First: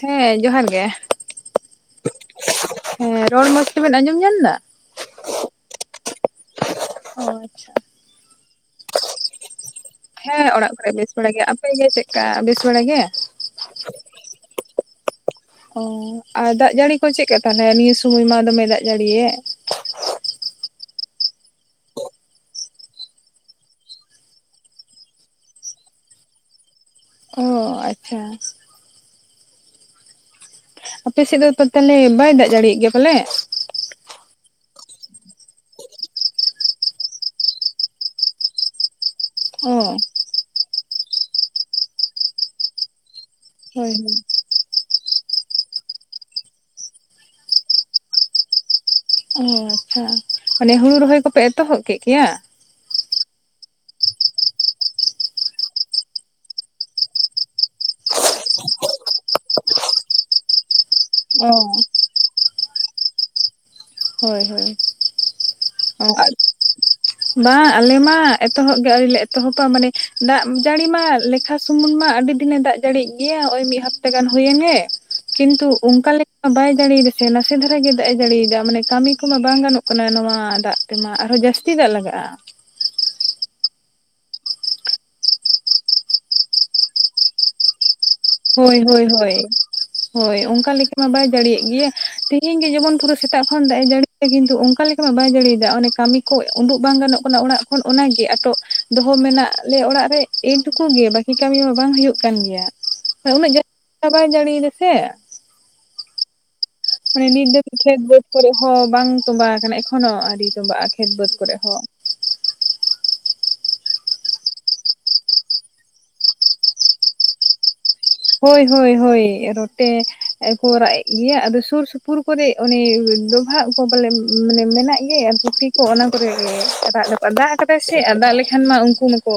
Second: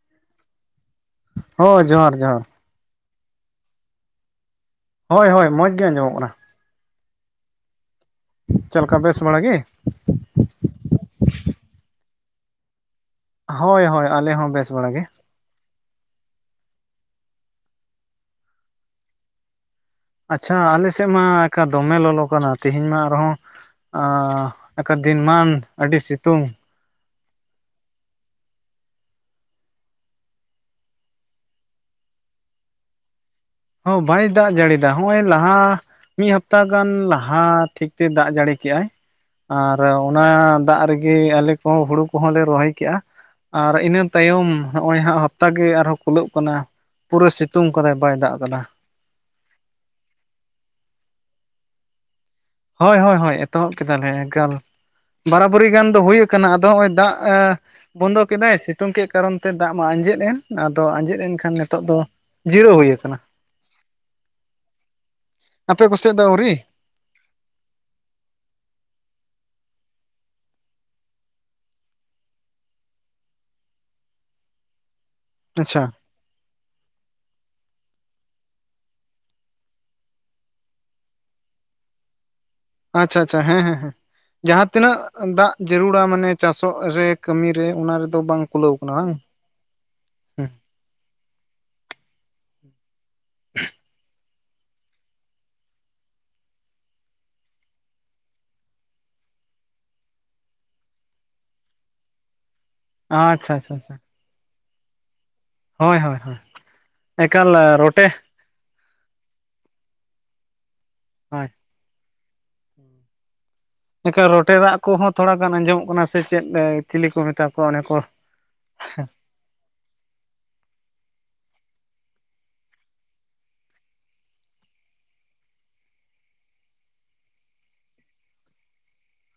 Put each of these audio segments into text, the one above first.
ᱦᱮᱸ ᱡᱚᱦᱟᱨ ᱜᱮ ᱦᱳᱭ ᱡᱚᱦᱟᱨ ᱡᱚᱦᱟᱨ ᱦᱮᱸ ᱨᱚᱲ ᱢᱚᱸᱡᱽ ᱛᱮᱵᱮᱱ ᱟᱸᱡᱚᱢ ᱧᱟᱢ ᱫᱟ ᱦᱚᱭ ᱦᱚᱭ ᱢᱚᱡᱽ ᱜᱮ ᱟᱸᱡᱚᱢᱚᱜ ᱠᱟᱱᱟ ᱚ ᱟᱪᱪᱷᱟ ᱪᱮᱜ ᱞᱮᱠᱟ ᱵᱮᱥ ᱵᱟᱲᱟ ᱜᱮ ᱦᱮᱸ ᱚᱲᱟᱜ ᱠᱚᱨᱮ ᱵᱮᱥ ᱵᱟᱲ ᱜᱮ ᱟᱯᱮ ᱜᱮ ᱪᱮᱜ ᱠᱟ ᱵᱮᱥ ᱵᱟᱲ ᱜᱮ ᱦᱳᱭ ᱦᱳᱭ ᱟᱞᱮ ᱦᱚᱸ ᱵᱮᱥ ᱵᱟᱲᱟ ᱜᱮ ᱚ ᱟᱨ ᱫᱟᱜ ᱡᱟᱹᱲᱤ ᱠᱚ ᱪᱮᱜᱠᱟ ᱛᱟᱞᱦᱮ ᱱᱤᱭᱟᱹ ᱥᱩᱢᱚᱭ ᱢᱟ ᱫᱚᱢᱮ ᱫᱟᱜ ᱡᱟᱹᱲᱤᱭᱮᱫ ᱟᱪᱪᱷᱟ ᱟᱞᱮ ᱥᱮᱫ ᱢᱟ ᱮᱠᱟ ᱫᱚᱢᱮ ᱞᱚᱞᱚ ᱠᱟᱱᱟ ᱛᱮᱦᱮᱧ ᱢᱟ ᱟᱨᱦᱚᱸ ᱟᱻᱻ ᱟᱠᱟ ᱫᱤᱱ ᱢᱟᱱ ᱟᱹᱰᱤ ᱥᱤᱛᱩᱝ ᱚ ᱟᱪᱪᱷᱟ ᱟᱯᱮ ᱥᱮᱫ ᱫᱚ ᱛᱚ ᱛᱟᱞᱮ ᱵᱟᱭ ᱫᱟᱜ ᱡᱟᱲᱤᱭᱮᱜ ᱜᱮᱭᱟ ᱯᱟᱞᱮ ᱦᱚᱸ ᱵᱟᱭ ᱫᱟᱜ ᱡᱟᱹᱲᱤ ᱫᱟ ᱦᱚᱸᱜᱼᱚᱭ ᱞᱟᱦᱟᱸ- -ᱢᱤᱫ ᱦᱟᱯᱛᱟ ᱜᱟᱱ ᱞᱟᱦᱟᱸ ᱴᱷᱤᱠ ᱛᱮ ᱫᱟᱜ ᱡᱟᱹᱲᱤ ᱠᱮᱜᱼᱟᱭ- ᱟᱨ ᱚ ᱚᱱᱟ ᱫᱟᱜ ᱨᱮᱜᱮ ᱟᱞᱮ ᱠᱚᱦᱚᱸ ᱦᱩᱲᱩ ᱠᱚᱦᱚᱸ ᱞᱮ ᱨᱚᱦᱚᱭ ᱠᱮᱜᱼᱟ, ᱟᱨ ᱦᱳᱭ ᱤᱱᱟᱹ ᱦᱳᱭ ᱛᱟᱭᱚᱢ ᱦᱚᱸᱜᱼᱚᱭ ᱦᱟᱸᱜ ᱦᱟᱯᱛᱟ ᱜᱮ ᱟᱨᱦᱚᱸ ᱠᱩᱞᱟᱹᱣᱩᱜ ᱠᱟᱱᱟ, ᱯᱩᱨᱟᱹ ᱥᱤᱛᱩᱝ ᱠᱟᱫᱟᱭ ᱵᱟᱭ ᱫᱟᱜ- -ᱠᱟᱫᱟ᱾ ᱚ ᱟᱪᱪᱷᱟ, ᱢᱟᱱᱮ ᱦᱩᱲᱩ ᱨᱚᱦᱚᱭ ᱠᱚᱯᱮ ᱮᱛᱚᱦᱚᱵ ᱠᱮᱫ ᱜᱮᱭᱟ? ᱦᱚᱭ ᱦᱚᱭ ᱦᱚᱭ, ᱮᱛᱚᱦᱚᱵ ᱠᱮᱫᱟᱞᱮ᱾ ᱮᱜᱟᱞ ᱵᱟᱨᱟᱵᱟᱨᱤ ᱜᱟᱱ ᱫᱚ ᱦᱩᱭ ᱠᱟᱱᱟ, ᱟᱫᱚ ᱦᱚᱸᱜᱼᱚᱭ ᱫᱟᱜ ᱮᱸ- ᱵᱚᱱᱫᱚ ᱠᱮᱫᱟᱭ ᱥᱤᱛᱩᱝ ᱠᱮᱫ ᱠᱟᱨᱚᱱ ᱛᱮ ᱫᱟᱜ ᱢᱟ ᱟᱸᱡᱮᱫ ᱮᱱ, ᱟᱫᱚ ᱟᱸᱡᱮᱫ- ᱚ -ᱮᱱᱠᱷᱟᱱ ᱱᱤᱛᱚᱜ ᱫᱚ ᱡᱤᱨᱟᱹᱣ ᱦᱩᱭ ᱟᱠᱟᱱᱟ, ᱦᱳᱭ ᱦᱳᱭ᱾ ᱟᱯᱮ ᱠᱚᱥᱮᱫ ᱫᱚ ᱚᱣᱨᱤ? ᱵᱟᱸᱻ ᱟᱞᱮ ᱢᱟ ᱮᱛᱚᱦᱚᱵ ᱜᱮ ᱟᱹᱣᱨᱤ ᱞᱮ ᱮᱛᱚᱦᱚᱵᱟ, ᱢᱟᱱᱮ ᱫᱟᱜ ᱡᱟᱹᱲᱤ ᱢᱟ ᱞᱮᱠᱷᱟ- -ᱥᱩᱢᱩᱝ ᱢᱟ ᱟᱹᱰᱤ ᱫᱤᱱᱮ ᱫᱟᱜ ᱡᱟᱹᱲᱤᱭᱮᱜ ᱜᱮᱭᱟ ᱳᱭ ᱢᱤᱫ ᱦᱟᱯᱛᱟ ᱜᱟᱱ ᱦᱩᱭᱮᱱᱮ [unintelligible] ᱠᱤᱱᱛᱩ ᱟᱪᱪᱷᱟ ᱚᱱᱠᱟ ᱞᱮ ᱵᱟᱭ ᱡᱟᱹᱲᱤᱭ ᱫᱮᱥᱮ ᱱᱟᱥᱮ ᱫᱷᱟᱨᱟ ᱜᱮ ᱫᱟᱜ ᱮ ᱡᱟᱹᱲᱤᱭᱫᱟ, ᱢᱟᱱᱮ ᱠᱟᱹᱢᱤ ᱠᱚᱢᱟ ᱵᱟᱝ ᱜᱟᱱᱚᱜ ᱠᱟᱱᱟ᱾ ᱱᱚᱣᱟ ᱫᱟᱜ ᱛᱮᱢᱟ ᱟᱨᱦᱚᱸ ᱡᱟᱹᱥ ᱪᱤᱫᱟᱜ ᱞᱟᱜᱟᱜᱼᱟ? ᱟᱪᱪᱷᱟ ᱟᱪᱪᱷᱟ, ᱦᱮᱸ ᱦᱮᱸ ᱦᱮᱸ᱾ ᱡᱟᱦᱟᱸ ᱛᱤᱱᱟᱹᱜ ᱫᱟᱜ ᱡᱟᱹᱨᱩᱲᱟ, ᱢᱟᱱᱮ ᱪᱟᱥᱚᱜ ᱨᱮ, ᱠᱟᱹᱢᱤ ᱨᱮ, ᱚᱱᱟ ᱨᱮᱫᱚ ᱵᱟᱝ- ᱠᱩᱞᱟᱹᱣ -ᱦᱳᱭ ᱠᱟᱱᱟ ᱦᱳᱭ ᱵᱟᱝ ᱦᱳᱭ, ᱦᱳᱭ, ᱦᱮᱸ ᱚᱱᱠᱟ ᱞᱮᱠᱟ ᱢᱟ ᱵᱟᱭ ᱡᱟᱲᱤᱭᱮᱜ ᱜᱮᱭᱟ ᱛᱤᱦᱤᱧ ᱜᱮ ᱡᱮᱢᱚᱱ ᱯᱩᱨᱟᱹ- -ᱥᱮᱛᱟᱜ ᱠᱷᱚᱱ ᱫᱟᱜ ᱮ ᱡᱟᱹᱲᱤ- -ᱠᱤᱱᱛᱩ, ᱚᱱᱠᱟ ᱞᱮᱠᱟ ᱢᱟ ᱵᱟᱭ ᱫᱟᱲᱤᱭ ᱫᱟ, ᱚᱱᱮ ᱠᱟᱹᱢᱤ ᱠᱷᱚᱡ ᱩᱰᱩᱜ ᱵᱟᱝ ᱜᱟᱱᱚᱜ ᱠᱟᱱᱟ᱾ ᱚᱲᱟᱜ ᱠᱷᱚᱱ ᱚᱱᱟ ᱜᱮ ᱟᱴᱚᱜ- -ᱫᱚᱦᱚ ᱢᱮᱱᱟᱜ ᱞᱮ ᱚᱲᱟᱜ ᱨᱮ ᱮᱹ ᱴᱩᱠᱩ ᱜᱮ, ᱵᱟᱠᱤ ᱠᱟᱹᱢᱤ ᱢᱟ ᱵᱟᱝ ᱦᱩᱭᱩᱜ ᱠᱟᱱ ᱜᱮᱭᱟ, ᱟᱸᱻ ᱩᱱᱟᱹᱜ ᱪᱷᱟ ᱪᱷᱟ ᱪᱷᱟ᱾ ᱡᱟᱹᱥᱛᱤ ᱵᱟᱭ ᱡᱟᱹᱲᱤᱭ ᱫᱟ ᱥᱮ ᱦᱚᱭ ᱦᱚᱭ ᱦᱚᱭ, ᱢᱟᱱᱮ ᱱᱤᱛ ᱫᱟᱹᱵᱤᱡ ᱛᱮ ᱠᱷᱮᱛ ᱵᱟᱹᱫᱽ ᱠᱚᱨᱮ ᱦᱚᱸ ᱵᱟᱝ ᱛᱚᱸᱵᱟ ᱟᱠᱟᱱᱟ, ᱮᱠᱷᱚᱱᱚ ᱟᱣᱨᱤ ᱛᱚᱸᱵᱟᱜᱼᱟ ᱠᱷᱮᱛ ᱵᱟᱹᱫᱽ ᱦᱳᱭ ᱠᱚᱨᱮ ᱦᱚᱸ, ᱮᱸᱠᱷᱟ ᱨᱚᱴᱮ ᱨᱟᱜ ᱠᱚᱦᱚᱸ ᱛᱷᱚᱲᱟ ᱜᱟᱱ ᱟᱸᱡᱚᱢᱚᱜ ᱠᱟᱱᱟ ᱥᱮ ᱪᱮᱫ ᱪᱤᱞᱤ ᱠᱚ ᱢᱮᱛᱟ ᱠᱚᱣᱟ? ᱚᱱᱮ ᱠᱚ- -ᱦᱳᱭ ᱦᱳᱭ ᱦᱳᱭ, ᱨᱚᱴᱮ ᱠᱚ ᱨᱟᱜ ᱮᱜ ᱜᱮᱭᱟ, ᱟᱫᱚ ᱥᱩᱨ ᱥᱩᱯᱩᱨ ᱠᱚᱨᱮ- -ᱚᱱᱤ ᱰᱚᱵᱷᱟᱜ ᱠᱚ ᱯᱟᱞᱮ [inaudible] ᱢᱟᱱᱮ ᱢᱮᱱᱟᱜ ᱜᱮ ᱟᱨ ᱫᱷᱩᱛᱤ ᱠᱚ ᱚᱱᱟ ᱠᱚᱨᱮ ᱜᱮ ᱨᱟᱜ ᱫᱟᱠᱚ [inaudible] [inaudible] ᱟ ᱫᱟᱜ ᱟᱠᱟᱫᱟᱭ ᱥᱮ ᱟ ᱫᱟᱜ ᱞᱮᱠᱷᱟᱱ ᱢᱟ ᱩᱱᱠᱩ ᱢᱟᱠᱚ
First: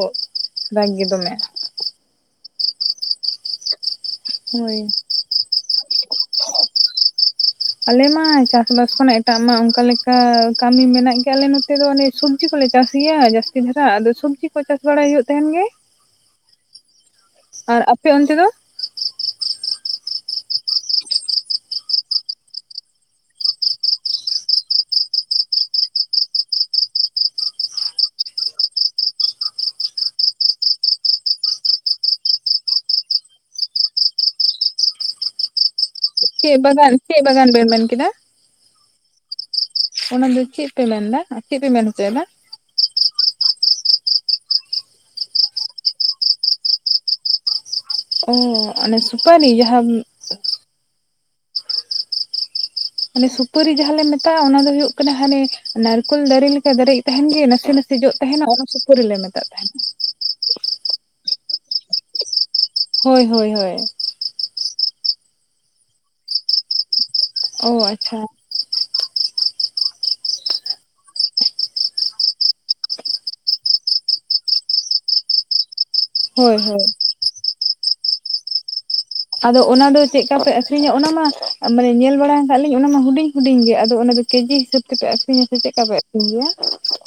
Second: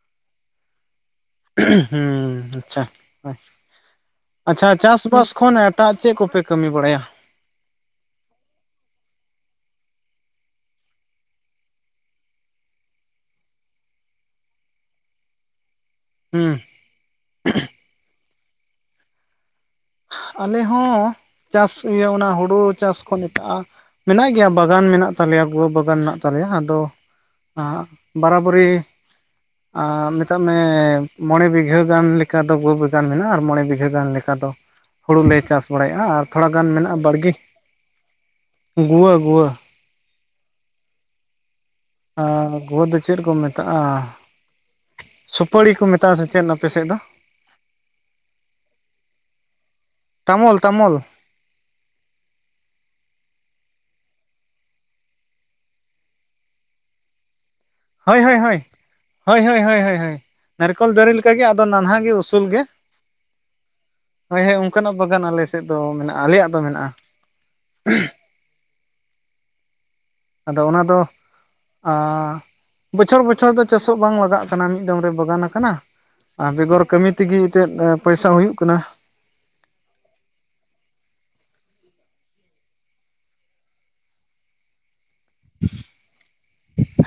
ᱫᱟᱜ ᱜᱮ ᱫᱚᱢᱮ [inaudible] ᱦᱩᱸ ᱟᱪᱪᱷᱟ ᱟᱪ ᱟᱪᱪᱷᱟ ᱦᱳᱭ ᱪᱟᱥᱵᱟᱥ ᱠᱷᱚᱱ ᱮ- -ᱴᱟᱜ ᱪᱮᱜ ᱠᱚᱯᱮ ᱠᱟᱹᱢᱤ ᱵᱟᱲᱟᱭᱟ? ᱟᱞᱮ ᱢᱟ ᱪᱟᱥᱵᱟᱥ ᱠᱷᱚᱱᱟᱜ ᱮᱴᱟᱜ ᱢᱟ ᱚᱱᱠᱟ ᱞᱮᱠᱟ ᱠᱟᱹᱢᱤ ᱢᱮᱱᱟᱜ ᱜᱮᱭᱟ, ᱟᱞᱮ ᱱᱚᱛᱮ ᱫᱚ ᱚᱱᱮ ᱼ -ᱥᱚᱵᱽᱡᱤ ᱠᱚᱞᱮ ᱪᱟᱥ ᱜᱮᱭᱟ ᱡᱟᱹᱥᱛᱤ ᱫᱷᱟᱨᱟ ᱟᱫᱚ ᱥᱚᱵᱽᱡᱤ ᱠᱚ ᱪᱟᱥ ᱵᱟᱲᱟᱭ ᱦᱩᱭᱩᱜ ᱛᱟᱦᱮᱱ ᱜᱮ ᱾ ᱦᱩᱸ, ᱟᱨ ᱟᱯᱮ ᱚᱱᱛᱮ ᱫᱚ? ᱟᱞᱮ ᱦᱚᱸᱻ ᱪᱟᱥ ᱤᱭᱟᱹ ᱚᱱᱟ ᱦᱩᱲᱩ ᱪᱟᱥ ᱠᱷᱚᱱ ᱮᱴᱟᱜ-ᱟ ᱢᱮᱱᱟᱜ ᱜᱮᱭᱟ ᱵᱟᱜᱟᱱ ᱢᱮᱱᱟᱜ ᱛᱟᱞᱮᱭᱟ, ᱜᱳ ᱵᱟᱜᱟᱱ ᱢᱮᱱᱟᱜ ᱛᱟᱞᱮᱭᱟ, ᱟᱫᱚ ᱼᱼ ᱟᱜ ᱵᱟᱨᱟᱵᱟᱨᱤ ᱟᱸ ᱢᱮᱛᱟᱜ ᱢᱮ ᱢᱚᱬᱮ ᱵᱤᱜᱷᱟᱹ ᱜᱟᱱ ᱞᱮᱠᱟ ᱫᱚ ᱜᱳ ᱵᱮᱜᱟᱱ ᱢᱮᱱᱟᱜᱼᱟ ᱟᱨ ᱢᱚᱬᱮ ᱵᱤᱜᱷᱟᱹ ᱜᱟᱱ ᱞᱮᱠᱟ ᱫᱚ- ᱦᱩᱲᱩ ᱞᱮ ᱪᱟᱥ ᱵᱟᱲᱟᱭᱮᱜ-ᱟ ᱟᱻ ᱛᱷᱚᱲᱟ ᱪᱮᱫ ᱜᱟᱱ ᱵᱟᱜᱟᱱ ᱢᱮᱱᱟᱜ-ᱟ ᱪᱮᱫ ᱵᱟᱲᱜᱮ ᱵᱟᱜᱟᱱ ᱵᱮᱱ ᱢᱮᱱ ᱠᱮᱫᱟ ᱜᱩᱣᱟᱹ ᱜᱩᱣᱟᱹ ᱾ ᱚᱱᱟ ᱫᱚ ᱪᱮᱫ ᱯᱮ ᱢᱮᱱ ᱫᱟ ᱟ ᱪᱮᱫ ᱯᱮ ᱢᱮᱱᱟ? ᱟ ᱜᱩᱣᱟ. ᱫᱚ ᱪᱮᱫ ᱠᱚ ᱢᱮ- -ᱛᱟᱜᱼᱟ, ᱥᱩᱯᱟᱹᱲᱤ ᱠᱚ ᱢᱮᱛᱟᱜ-ᱟ ᱥᱮ ᱪᱮᱱ ᱟᱯᱮ ᱥᱮᱫ ᱫᱚ? ᱚ ᱚᱱᱮ ᱥᱩᱯᱟᱞᱤ ᱡᱟᱦᱟᱸᱼᱼ ᱛᱟᱢᱚᱞ ᱛᱟᱢᱚᱞ, ᱚᱱᱮ ᱥᱩᱯᱟᱹᱨᱤ ᱡᱟᱦᱟᱸ ᱞᱮ ᱢᱮᱛᱟᱜ-ᱟ, ᱚᱱᱟ ᱫᱚ ᱦᱩᱭᱩᱜ ᱠᱟᱱᱟ, ᱦᱟᱱᱮ ᱱᱟᱨᱠᱳᱞ ᱫᱟᱨᱮ ᱞᱮᱠᱟ ᱫᱟᱨᱮ ᱛᱟᱦᱮᱱ ᱜᱮ ᱱᱟᱥᱮ ᱱᱟᱥ [inaudible] ᱦᱳᱭ ᱦᱳᱭ ᱛᱟᱦᱮᱱᱟ ᱦᱳᱭ ᱚᱱᱟ ᱥᱩᱯᱩᱨ ᱨᱮ ᱞᱮ ᱢᱮᱛᱟᱜ ᱛᱟᱦᱮᱱᱟ ᱾ [inaudible] ᱱᱟᱨᱠᱳᱞ ᱫᱟᱨᱮ ᱞᱮᱠᱟᱜᱮ, ᱟᱫᱚ ᱱᱟᱱᱦᱟ ᱜᱮ ᱩᱥᱩᱞ ᱜᱮ᱾ ᱦᱳᱭ ᱦᱳᱭ ᱦᱳᱭ᱾ ᱦᱳᱭ ᱦᱮᱸ ᱚᱱᱠᱟᱱᱟᱜ ᱵᱟᱜᱟᱱ ᱟᱞᱮ ᱥᱮᱫ ᱫᱚ ᱢᱮᱱᱟᱜ-ᱟ᱾ ᱟᱞᱮᱭᱟᱜ ᱫᱚ ᱢᱮᱱᱟᱜ-ᱟ ᱾ ᱚᱻ ᱟᱪᱪᱷᱟ ᱟᱫᱚ ᱚᱱᱟ ᱫᱚ ᱟᱻ ᱵᱚᱪᱷᱚᱨ ᱵᱚᱪᱷᱚᱨ ᱫᱚ ᱪᱟᱥᱚᱜ ᱵᱟᱝ ᱞᱟᱜᱟᱜ ᱠᱟᱱᱟ᱾ ᱢᱤᱫ ᱫᱚᱢ ᱨᱮ ᱵᱟᱜᱟᱱ ᱟᱠᱟᱱᱟ ᱾ ᱟᱻ ᱦᱳᱭ ᱦᱳᱭ ᱵᱮᱜᱚᱨ ᱠᱟᱹᱢᱤ ᱛᱮᱜᱮ ᱪᱮᱫ ᱯᱚᱭᱥᱟ ᱦᱚᱸ ᱦᱩᱭᱩᱜ ᱠᱟᱱᱟ? ᱟᱫᱚ ᱚᱱᱟ ᱫᱚ ᱪᱮᱫ ᱠᱟᱯᱮ ᱟᱠᱷᱨᱤᱧᱟ? ᱚᱱᱟ ᱢᱟ ᱢᱟᱱᱮ ᱧᱮᱞ ᱵᱟᱲᱟ ᱟᱠᱟᱫ ᱞᱤᱧ ᱚᱱᱟ ᱢᱟ ᱦᱩᱰᱤᱧ ᱦᱩᱰᱤᱧ ᱜᱮ ᱟᱫᱚ ᱚᱱᱟ ᱫᱚ ᱠᱮᱡᱤ ᱦᱤᱥᱟᱹᱵᱽ ᱾ ᱛᱮᱯᱮ ᱟᱹᱠᱷᱨᱤᱧᱟ ᱥᱮ ᱪᱮᱫ ᱠᱟ ᱯᱮ ᱟᱹᱠᱷᱨᱤᱧ ᱜᱮᱭᱟ?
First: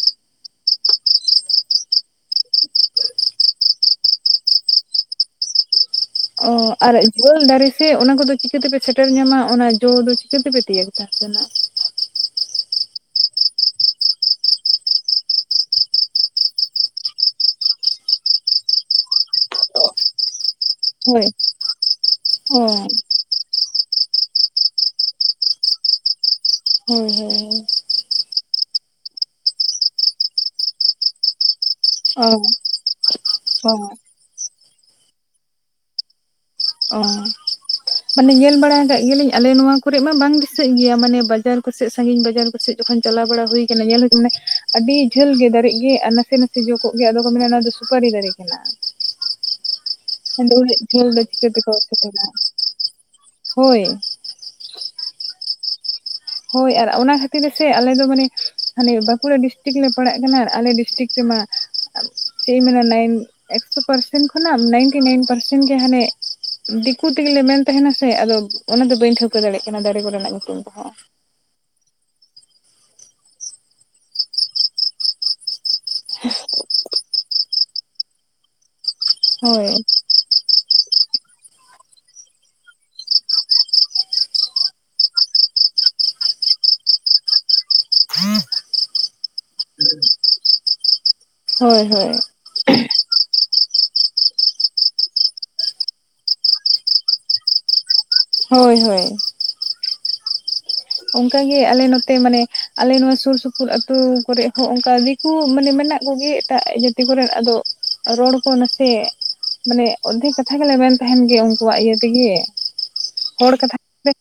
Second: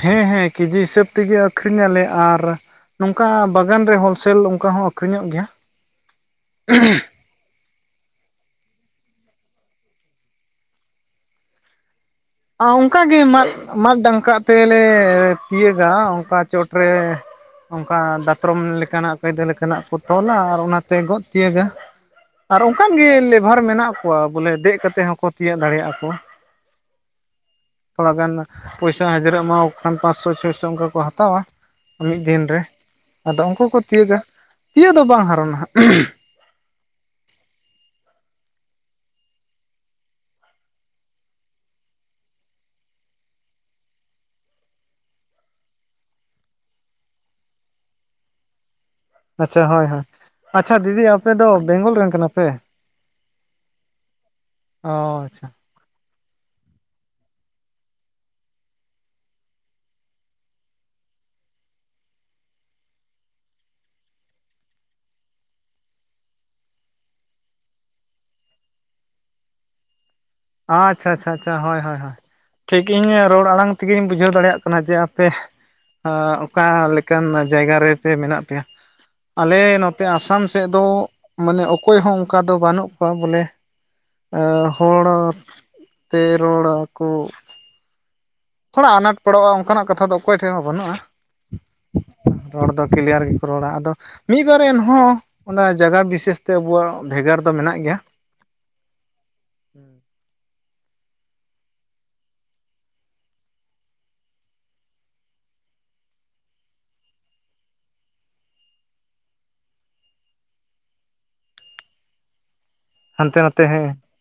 ᱦᱮᱸ ᱦᱮᱸ ᱠᱮᱡᱤ ᱦᱤᱥᱟᱹᱵ ᱛᱮᱜᱮ ᱟᱹᱠᱷᱨᱤᱧ ᱟᱞᱮ ᱟᱨ ᱼᱼ ᱱᱚᱝᱠᱟ ᱵᱟᱜᱟᱱ ᱨᱮ ᱦᱳᱞᱥᱮᱞ ᱚᱱᱠᱟ ᱦᱚᱸ ᱟᱹᱠᱷᱨᱤᱧᱚᱜ ᱜᱮᱭᱟ ᱾ ᱚᱻ ᱟᱨ ᱳᱞ ᱫᱟᱨᱮ ᱥᱮ ᱚᱱᱟ ᱠᱚᱫᱚ ᱪᱤᱠᱟᱹ ᱛᱮᱯᱮ ᱥᱮᱴᱮᱨ ᱧᱟᱢᱟ? ᱚᱱᱟ ᱡᱚ ᱫᱚ ᱪᱤᱠᱟᱹ ᱛᱮᱯᱮ ᱛᱤᱭᱩᱜ ᱥᱮᱱᱟᱜ ᱼᱼ ᱚᱱᱠᱟ ᱜᱮ ᱢᱟᱫ ᱢᱟᱫ ᱰᱟᱝ ᱠᱟᱛᱮ ᱞᱮ ᱛᱤᱭᱟᱹᱜᱟ᱾ ᱚᱱᱠᱟ ᱪᱚᱴᱨᱮ ᱼᱼ ᱚᱱᱠᱟ ᱫᱟᱛᱨᱚᱢ ᱞᱮᱠᱟᱱᱟᱜ ᱠᱟᱹᱭᱫᱟᱹ ᱞᱮᱠᱟᱱᱟᱜ ᱠᱚ ᱛᱚᱞᱟ ᱟᱨ ᱚᱱᱟ ᱼᱼ ᱜᱚᱫ ᱦᱳᱭ ᱛᱤᱭᱟᱹᱜ ᱜᱟ ᱚ ᱟᱨ ᱚᱱᱠᱟᱱ ᱜᱮ ᱞᱮᱵᱷᱟᱨ ᱢᱮᱱᱟᱜ ᱠᱚᱣᱟ ᱾ ᱠᱚᱣᱟ ᱵᱚᱞᱮ ᱫᱮᱡᱽ ᱠᱟᱛᱮ ᱦᱚᱸᱠᱚ ᱛᱤᱭᱳᱜ ᱫᱟᱲᱮᱭᱟᱜ-ᱟ ᱠᱚ ᱾ ᱦᱳᱭ ᱦᱳᱭ ᱦᱳᱭ ᱛᱷᱚᱲᱟ ᱜᱟᱱ ᱯᱚᱭᱥᱟ ᱦᱟᱡᱨᱤ ᱮᱢᱟ ᱠᱚ ᱠᱷᱟᱱ ᱯᱟᱸᱪᱻᱥᱚ ᱪᱷᱚᱭᱻᱥᱚ ᱚᱱᱠᱟ ᱠᱚ ᱦᱟᱛᱟᱣᱟ ᱾ ᱢᱤᱫ ᱚ ᱫᱤᱱ ᱨᱮ ᱟᱫᱚ ᱩᱱᱠᱩ ᱠᱚ ᱚ ᱛᱤᱭᱩᱜᱟ, ᱛᱤᱭᱳᱜ ᱫᱚ ᱵᱟᱝ ᱦᱟᱨᱚᱸ ᱱᱟᱜ ᱼᱼ ᱚᱻ ᱢᱟᱱᱮ ᱧᱮᱞ ᱵᱟᱲᱟ ᱠᱟᱜ ᱜᱮᱭᱟᱞᱤᱧ ᱟᱞᱮ ᱱᱚᱣᱟ ᱠᱚᱨᱮ ᱢᱟ ᱵᱟᱝ ᱫᱤᱥᱟᱹᱜ ᱜᱮᱭᱟ᱾ ᱢᱟᱱᱮ ᱵᱟᱡᱟᱨ ᱠᱚᱥᱮᱫ ᱥᱟᱺᱜᱤᱧ ᱵᱟᱡᱟᱨ ᱠᱚᱥᱮᱫ ᱼᱼ ᱡᱚᱠᱷᱚᱱ ᱪᱟᱞᱟᱣ ᱵᱟᱲᱟ ᱦᱩᱭ ᱠᱟᱱᱟ ᱧᱮᱞ ᱢᱟᱱᱮ ᱟᱹᱰᱤ ᱡᱷᱟᱹᱞ ᱜᱮ ᱫᱟᱨᱮᱜ ᱜᱮ ᱟᱨ ᱱᱟᱥᱮ ᱱᱟᱥᱮ ᱡᱚ ᱠᱚᱜ ᱜᱮ ᱟᱫᱚ ᱠᱚ ᱢᱮᱱᱟ ᱼᱼ ᱥᱩᱯᱟᱨᱤ ᱫᱟᱨᱤ ᱠᱮᱱᱟ ᱾ ᱟᱪᱪᱷᱟ ᱦᱳᱭ ᱦᱳᱭ ᱟᱪᱪᱷᱟ ᱫᱤᱫᱤ ᱡᱷᱟᱹᱞ ᱟᱯᱮ ᱼᱼ ᱟᱯᱮ ᱪᱤᱠᱟᱹ ᱫᱚ ᱛᱮᱠᱚ ᱵᱮᱝᱜᱚᱞ ᱨᱮᱱ ᱥᱮᱴᱮᱨᱟ ᱠᱟᱱᱟ ᱯᱮ? ᱦᱳᱭ ᱚ ᱟᱪᱪᱷᱟ, ᱦᱳᱭ ᱟᱨ ᱚᱱᱟ ᱠᱷᱟᱹᱛᱤᱨ ᱜᱮᱥᱮ ᱟᱞᱮ ᱫᱚ ᱢᱟᱱᱮ ᱦᱟᱱᱮ ᱵᱟᱸᱠᱩᱲᱟ ᱰᱤᱥᱴᱤᱠ ᱞᱮ ᱯᱟᱲᱟᱜ ᱠᱟᱱᱟ ᱟᱞᱮ ᱰᱤᱥᱴᱤᱠ ᱨᱮᱢᱟ ᱼᱼ ᱪᱮᱫ ᱤᱧ ᱢᱮᱱᱟ ᱱᱟᱭᱤᱱ ᱮᱠᱥᱳ ᱯᱟᱨᱥᱮᱱ ᱠᱷᱚᱱᱟᱜ ᱱᱟᱭᱤᱱᱴᱤ ᱱᱟᱭᱤᱱ ᱯᱟᱨᱥᱮᱱ ᱜᱮ ᱦᱟᱱᱮ ᱼᱼ ᱫᱤᱠᱩ ᱛᱮ ᱜᱮᱞᱮ ᱢᱮᱱ ᱛᱟᱦᱮᱱᱟ ᱥᱮ ᱟᱫᱚ ᱚᱱᱟ ᱫᱚ ᱵᱟᱹᱧ ᱴᱷᱟᱹᱣᱠᱟᱹ ᱫᱟᱲᱮᱭᱟᱜ ᱠᱟᱱᱟ ᱫᱟᱨᱮ ᱠᱚ ᱨᱮᱱᱟᱜ ᱟᱻᱪᱷᱟ ᱟᱪᱪᱷᱟ ᱦᱳᱭ ᱦᱳᱭ ᱦᱳᱭ ᱴᱷᱤᱠ ᱤᱧ ᱨᱚᱲ ᱟᱲᱟᱝ ᱛᱮᱜᱮᱧ ᱵᱩᱡᱷᱟᱹᱣ ᱫᱟᱲᱮᱭᱟᱜ ᱠᱟᱱᱟ ᱡᱮ ᱟᱯᱮ ᱼᱼ ᱚᱠᱟ ᱞᱮᱠᱟᱱ ᱡᱟᱭᱜᱟ ᱨᱮᱯᱮ ᱢᱮᱱᱟᱜ ᱯᱮᱭᱟ᱾ ᱟᱞᱮ ᱦᱳᱭ ᱱᱚᱛᱮ ᱟᱥ ᱼᱼ ᱟᱥᱟᱢ ᱥᱮᱫ ᱫᱚ ᱢᱟᱱᱮ ᱚᱠᱚᱭ ᱦᱚᱸ ᱚᱱᱠᱟ ᱫᱚ ᱵᱟᱹᱱᱩᱜ ᱠᱚᱣᱟ ᱵᱚᱞᱮ ᱾ ᱦᱚᱲ ᱛᱮ ᱨᱚᱲᱟᱻᱠᱩ [inaudible] ᱛᱷᱚᱲᱟ ᱟᱱᱟᱴ ᱯᱟᱲᱚᱜᱼᱟ, ᱚᱱᱠᱟᱱᱟᱜ ᱠᱟᱛᱷᱟ ᱫᱚ ᱚᱠᱚᱭ ᱴᱷᱮᱱ ᱦᱚᱸ ᱵᱟᱹᱱᱩᱜᱼᱟ᱾ ᱦᱳᱭ ᱦᱳᱭ ᱨᱚᱲ ᱫᱚ ᱠᱤᱞᱤᱭᱟᱨ ᱜᱮ ᱾ ᱨᱚᱲᱟ ᱟᱫᱚ ᱢᱤᱫ ᱵᱟᱨ ᱮᱱᱦᱚᱸ ᱚᱱᱟ ᱡᱟᱭᱟ ᱵᱤᱥᱮᱥᱛᱮ ᱟᱵᱚᱣᱟᱜ ᱵᱷᱮᱜᱟᱨ ᱫᱚ ᱢᱮᱱᱟᱜ ᱜᱮᱭᱟ᱾ ᱦᱳᱭ ᱦᱳᱭ ᱾ ᱚᱱᱠᱟ ᱜᱮ ᱟᱞᱮ ᱱᱚᱛᱮ ᱢᱟᱱᱮ ᱟᱞᱮ ᱱᱚᱣᱟ ᱥᱩᱨ ᱥᱩᱯᱩᱨ ᱟᱹᱛᱩ ᱠᱚᱨᱮ ᱦᱚᱸ ᱚᱱᱠᱟ ᱾ ᱠᱩ ᱢᱟᱱᱮ ᱢᱮᱱᱟᱜ ᱠᱚᱜᱮ ᱮᱴᱟᱜ ᱡᱟᱹᱛᱤ ᱠᱚᱨᱮᱱ ᱟᱫᱚ ᱨᱚᱲ ᱠᱚ ᱱᱟᱥᱮ᱾ ᱢᱟᱱᱮ ᱚᱫᱷᱮᱠ ᱠᱟᱛᱷᱟ ᱜᱮᱞᱮ ᱢᱮᱱᱮᱱ ᱛᱟᱦᱮᱱ ᱜᱮ ᱩᱱᱠᱩᱣᱟᱜ ᱤᱭᱟᱹ ᱛᱮᱜᱮ᱾ ᱦᱟᱱᱛᱮ ᱦᱚᱲ ᱱᱟᱛᱮ ᱦᱮᱸ ᱠᱟᱛᱷᱟ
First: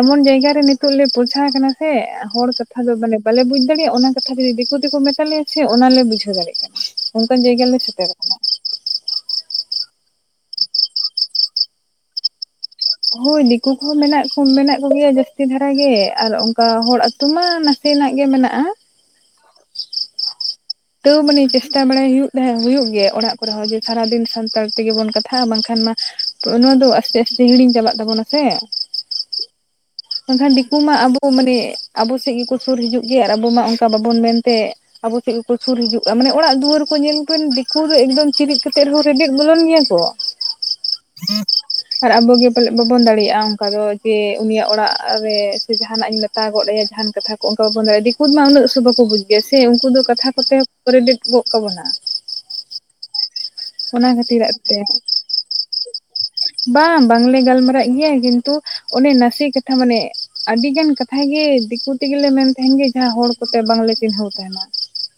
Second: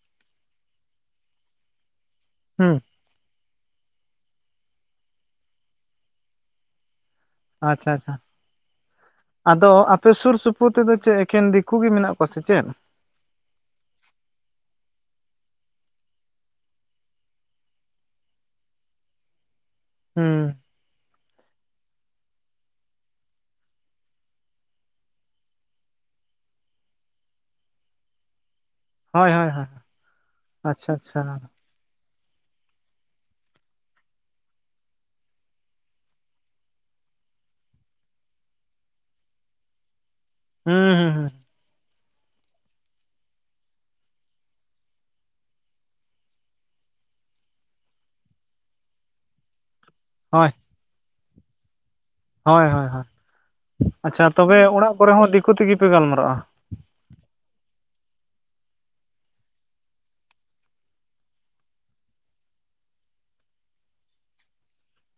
ᱮᱢᱚᱱ ᱡᱟᱭᱜᱟ ᱨᱮ ᱱᱤᱛᱳᱜ ᱞᱮ ᱯᱳᱪᱷᱟᱣ ᱠᱟᱱᱟ ᱥᱮ ᱦᱚᱲ ᱦᱩᱸ ᱠᱟᱛᱷᱟ ᱫᱚ ᱢᱟᱱᱮ ᱾ ᱵᱟᱞᱮ ᱵᱩᱡ ᱫᱟᱲᱮᱭᱟᱜᱼᱟ᱾ ᱚᱱᱟ ᱠᱟᱛᱷᱟ ᱡᱩᱫᱤ ᱫᱤᱠᱩ ᱛᱮᱠᱚ ᱢᱮᱛᱟ ᱞᱮᱭᱟ ᱥᱮ ᱚᱱᱟᱞᱮ ᱵᱩᱡᱷᱟᱹᱣ ᱫᱟᱲᱮᱭᱟᱜ ᱠᱟᱱᱟ ᱾ ᱚᱱᱠᱟᱱ ᱡᱟᱭᱜᱟ ᱨᱮᱞᱮ ᱟᱪᱪᱷᱟ ᱟᱪᱪᱷᱟ ᱥᱮᱴᱮᱨᱚᱜ ᱟᱠᱟᱱᱟ ᱾ ᱟᱫᱚ ᱟᱯᱮ ᱥᱩᱨ ᱥᱩᱯᱩᱨ ᱛᱮᱫᱚ ᱪᱮᱫ ᱮᱠᱮᱱ ᱫᱤᱠᱩ ᱜᱮ ᱢᱮᱱᱟᱜ ᱠᱚᱣᱟ ᱥᱮ ᱪᱮᱫ ᱾ ᱦᱳᱭ ᱫᱤᱠᱩ ᱠᱚᱦᱚᱸ ᱢᱮᱱᱟᱜ ᱠᱚ ᱢᱮᱱᱟᱜ ᱠᱚᱜᱮᱭᱟ᱾ ᱡᱟᱹᱥᱛᱤ ᱫᱷᱟᱨᱟ ᱜᱮ ᱟᱨ ᱚᱱᱠᱟ ᱦᱚᱲ ᱾ ᱛᱚ ᱢᱟᱜ ᱱᱟᱥᱮᱱᱟᱜ ᱜᱮ ᱢᱮᱱᱟᱜᱼᱟ ᱾ ᱦᱩᱸ ᱾ ᱛᱟᱹᱣ ᱢᱟᱱᱮ ᱪᱮᱥᱴᱟ ᱵᱟᱲᱟᱭ ᱦᱩᱭᱩᱜ ᱛᱟᱦᱮᱸ ᱦᱩᱭᱩᱜ ᱜᱮᱭᱟ᱾ ᱚᱲᱟᱜ ᱠᱚᱨᱮ ᱦᱚᱸ ᱡᱮ ᱥᱟᱨᱟᱫᱤᱱ ᱥᱟᱱᱛᱟᱲ ᱛᱮᱜᱮ ᱵᱚᱱ ᱠᱟᱛᱷᱟᱜᱼᱟ, ᱵᱟᱝᱠᱷᱟᱱ ᱢᱟ ᱾ ᱛᱚ ᱱᱚᱣᱟ ᱫᱚ ᱟᱥᱛᱮ ᱟᱥᱛᱮ ᱦᱤᱲᱤᱧ ᱪᱟᱞᱟᱜ ᱛᱟᱵᱚᱱᱟ ᱥᱮ ᱦᱳᱭ ᱦᱳᱭ ᱦᱳᱭ ᱾ ᱵᱟᱝᱠᱷᱟᱱ ᱫᱤᱠᱩ ᱟᱪᱪᱷᱟ ᱢᱟ ᱟᱵᱚ ᱟᱪᱪᱷᱟ ᱢᱟᱱᱮ ᱾ ᱟᱵᱚ ᱥᱮᱫ ᱜᱮᱠᱚ ᱥᱩᱨ ᱦᱤᱡᱩᱜ ᱜᱮᱭᱟ ᱟᱨ ᱟᱵᱚ ᱢᱟ ᱚᱱᱠᱟ ᱵᱟᱵᱚᱱ ᱢᱮᱱᱛᱮ ᱾ ᱟᱵᱚ ᱪᱮᱫ ᱠᱚᱠᱚ ᱥᱩᱨ ᱦᱤᱡᱩᱜᱼᱟ ᱢᱟᱱᱮ ᱚᱲᱟᱜ ᱫᱩᱣᱟᱹᱨ ᱠᱚ ᱧᱮᱞ ᱠᱚ ᱫᱤᱠᱩ ᱫᱚ ᱮᱠᱫᱚᱢ ᱪᱤᱨᱤᱡ ᱠᱟᱛᱮᱫ ᱦᱚᱸ ᱨᱮᱵᱮᱫ ᱵᱚᱞᱚᱱ ᱜᱮᱭᱟ ᱠᱚ ᱦᱩᱸ ᱦᱩᱸ ᱦᱩᱸ ᱾ ᱟᱨ ᱟᱵᱚᱜᱤ ᱯᱟᱞᱮᱫ ᱵᱟᱵᱚᱱ ᱫᱟᱲᱮᱭᱟᱜᱼᱟ ᱚᱱᱠᱟ ᱫᱚ ᱡᱮ ᱩᱱᱤᱭᱟᱜ ᱚᱲᱟᱜ ᱨᱮ ᱥᱮ ᱡᱟᱦᱟᱱᱟᱜ ᱤᱧ ᱢᱮᱛ ᱜᱚᱫ ᱟᱭᱟ ᱡᱟᱦᱟᱱ ᱠᱟᱛᱷᱟ ᱚᱱᱠᱟ ᱵᱟ ᱵᱚᱱ ᱫᱟᱲᱮᱭᱟᱜ ᱫᱤᱠᱩ ᱢᱟ ᱩᱱᱟᱹᱜ ᱥᱩᱫᱩ ᱠᱚ ᱵᱩᱡ ᱜᱮᱭᱟ ᱥᱮ ᱩᱱᱠᱩ ᱫᱚ ᱠᱟᱛᱷᱟ ᱦᱳᱭ ᱠᱚᱛᱮ ᱠᱚᱨᱮᱰᱮᱮᱫ ᱜᱚᱫ ᱠᱟᱵᱚᱱᱟ ᱾ ᱦᱳᱭ ᱦᱳᱭ ᱦᱳᱭ ᱟᱪᱪᱷᱟ ᱠᱷᱟᱹᱛᱤᱨᱟᱜ ᱛᱚᱵᱮ ᱛᱮ ᱚᱲᱟᱜ ᱠᱚᱨᱮ ᱦᱚᱸ ᱫᱤᱠᱩ ᱛᱮᱜᱮ ᱯᱮ ᱜᱟᱞᱢᱟᱨᱟᱜᱼᱟ ᱾ ᱵᱟᱝ ᱵᱟ ᱞᱮ ᱜᱟᱞᱢᱟᱨᱟᱜ ᱜᱮᱭᱟ ᱠᱤᱱᱛᱩ ᱚᱱᱮ ᱱᱟᱥᱮ ᱠᱟᱛᱷᱟ ᱢᱟᱱᱮ ᱟᱹᱰᱤ ᱜᱟᱱ ᱠᱟᱛᱷᱮ ᱫᱤᱠᱩ ᱛᱮ ᱜᱮᱞᱮ ᱢᱮᱱ ᱛᱟᱦᱮᱱ ᱜᱮ ᱡᱟᱦᱟᱸ ᱦᱚᱲ ᱠᱚᱛᱮ ᱵᱟᱝᱞᱮ ᱪᱤᱱᱦᱟᱹᱣ ᱛᱟᱦᱮᱱᱟ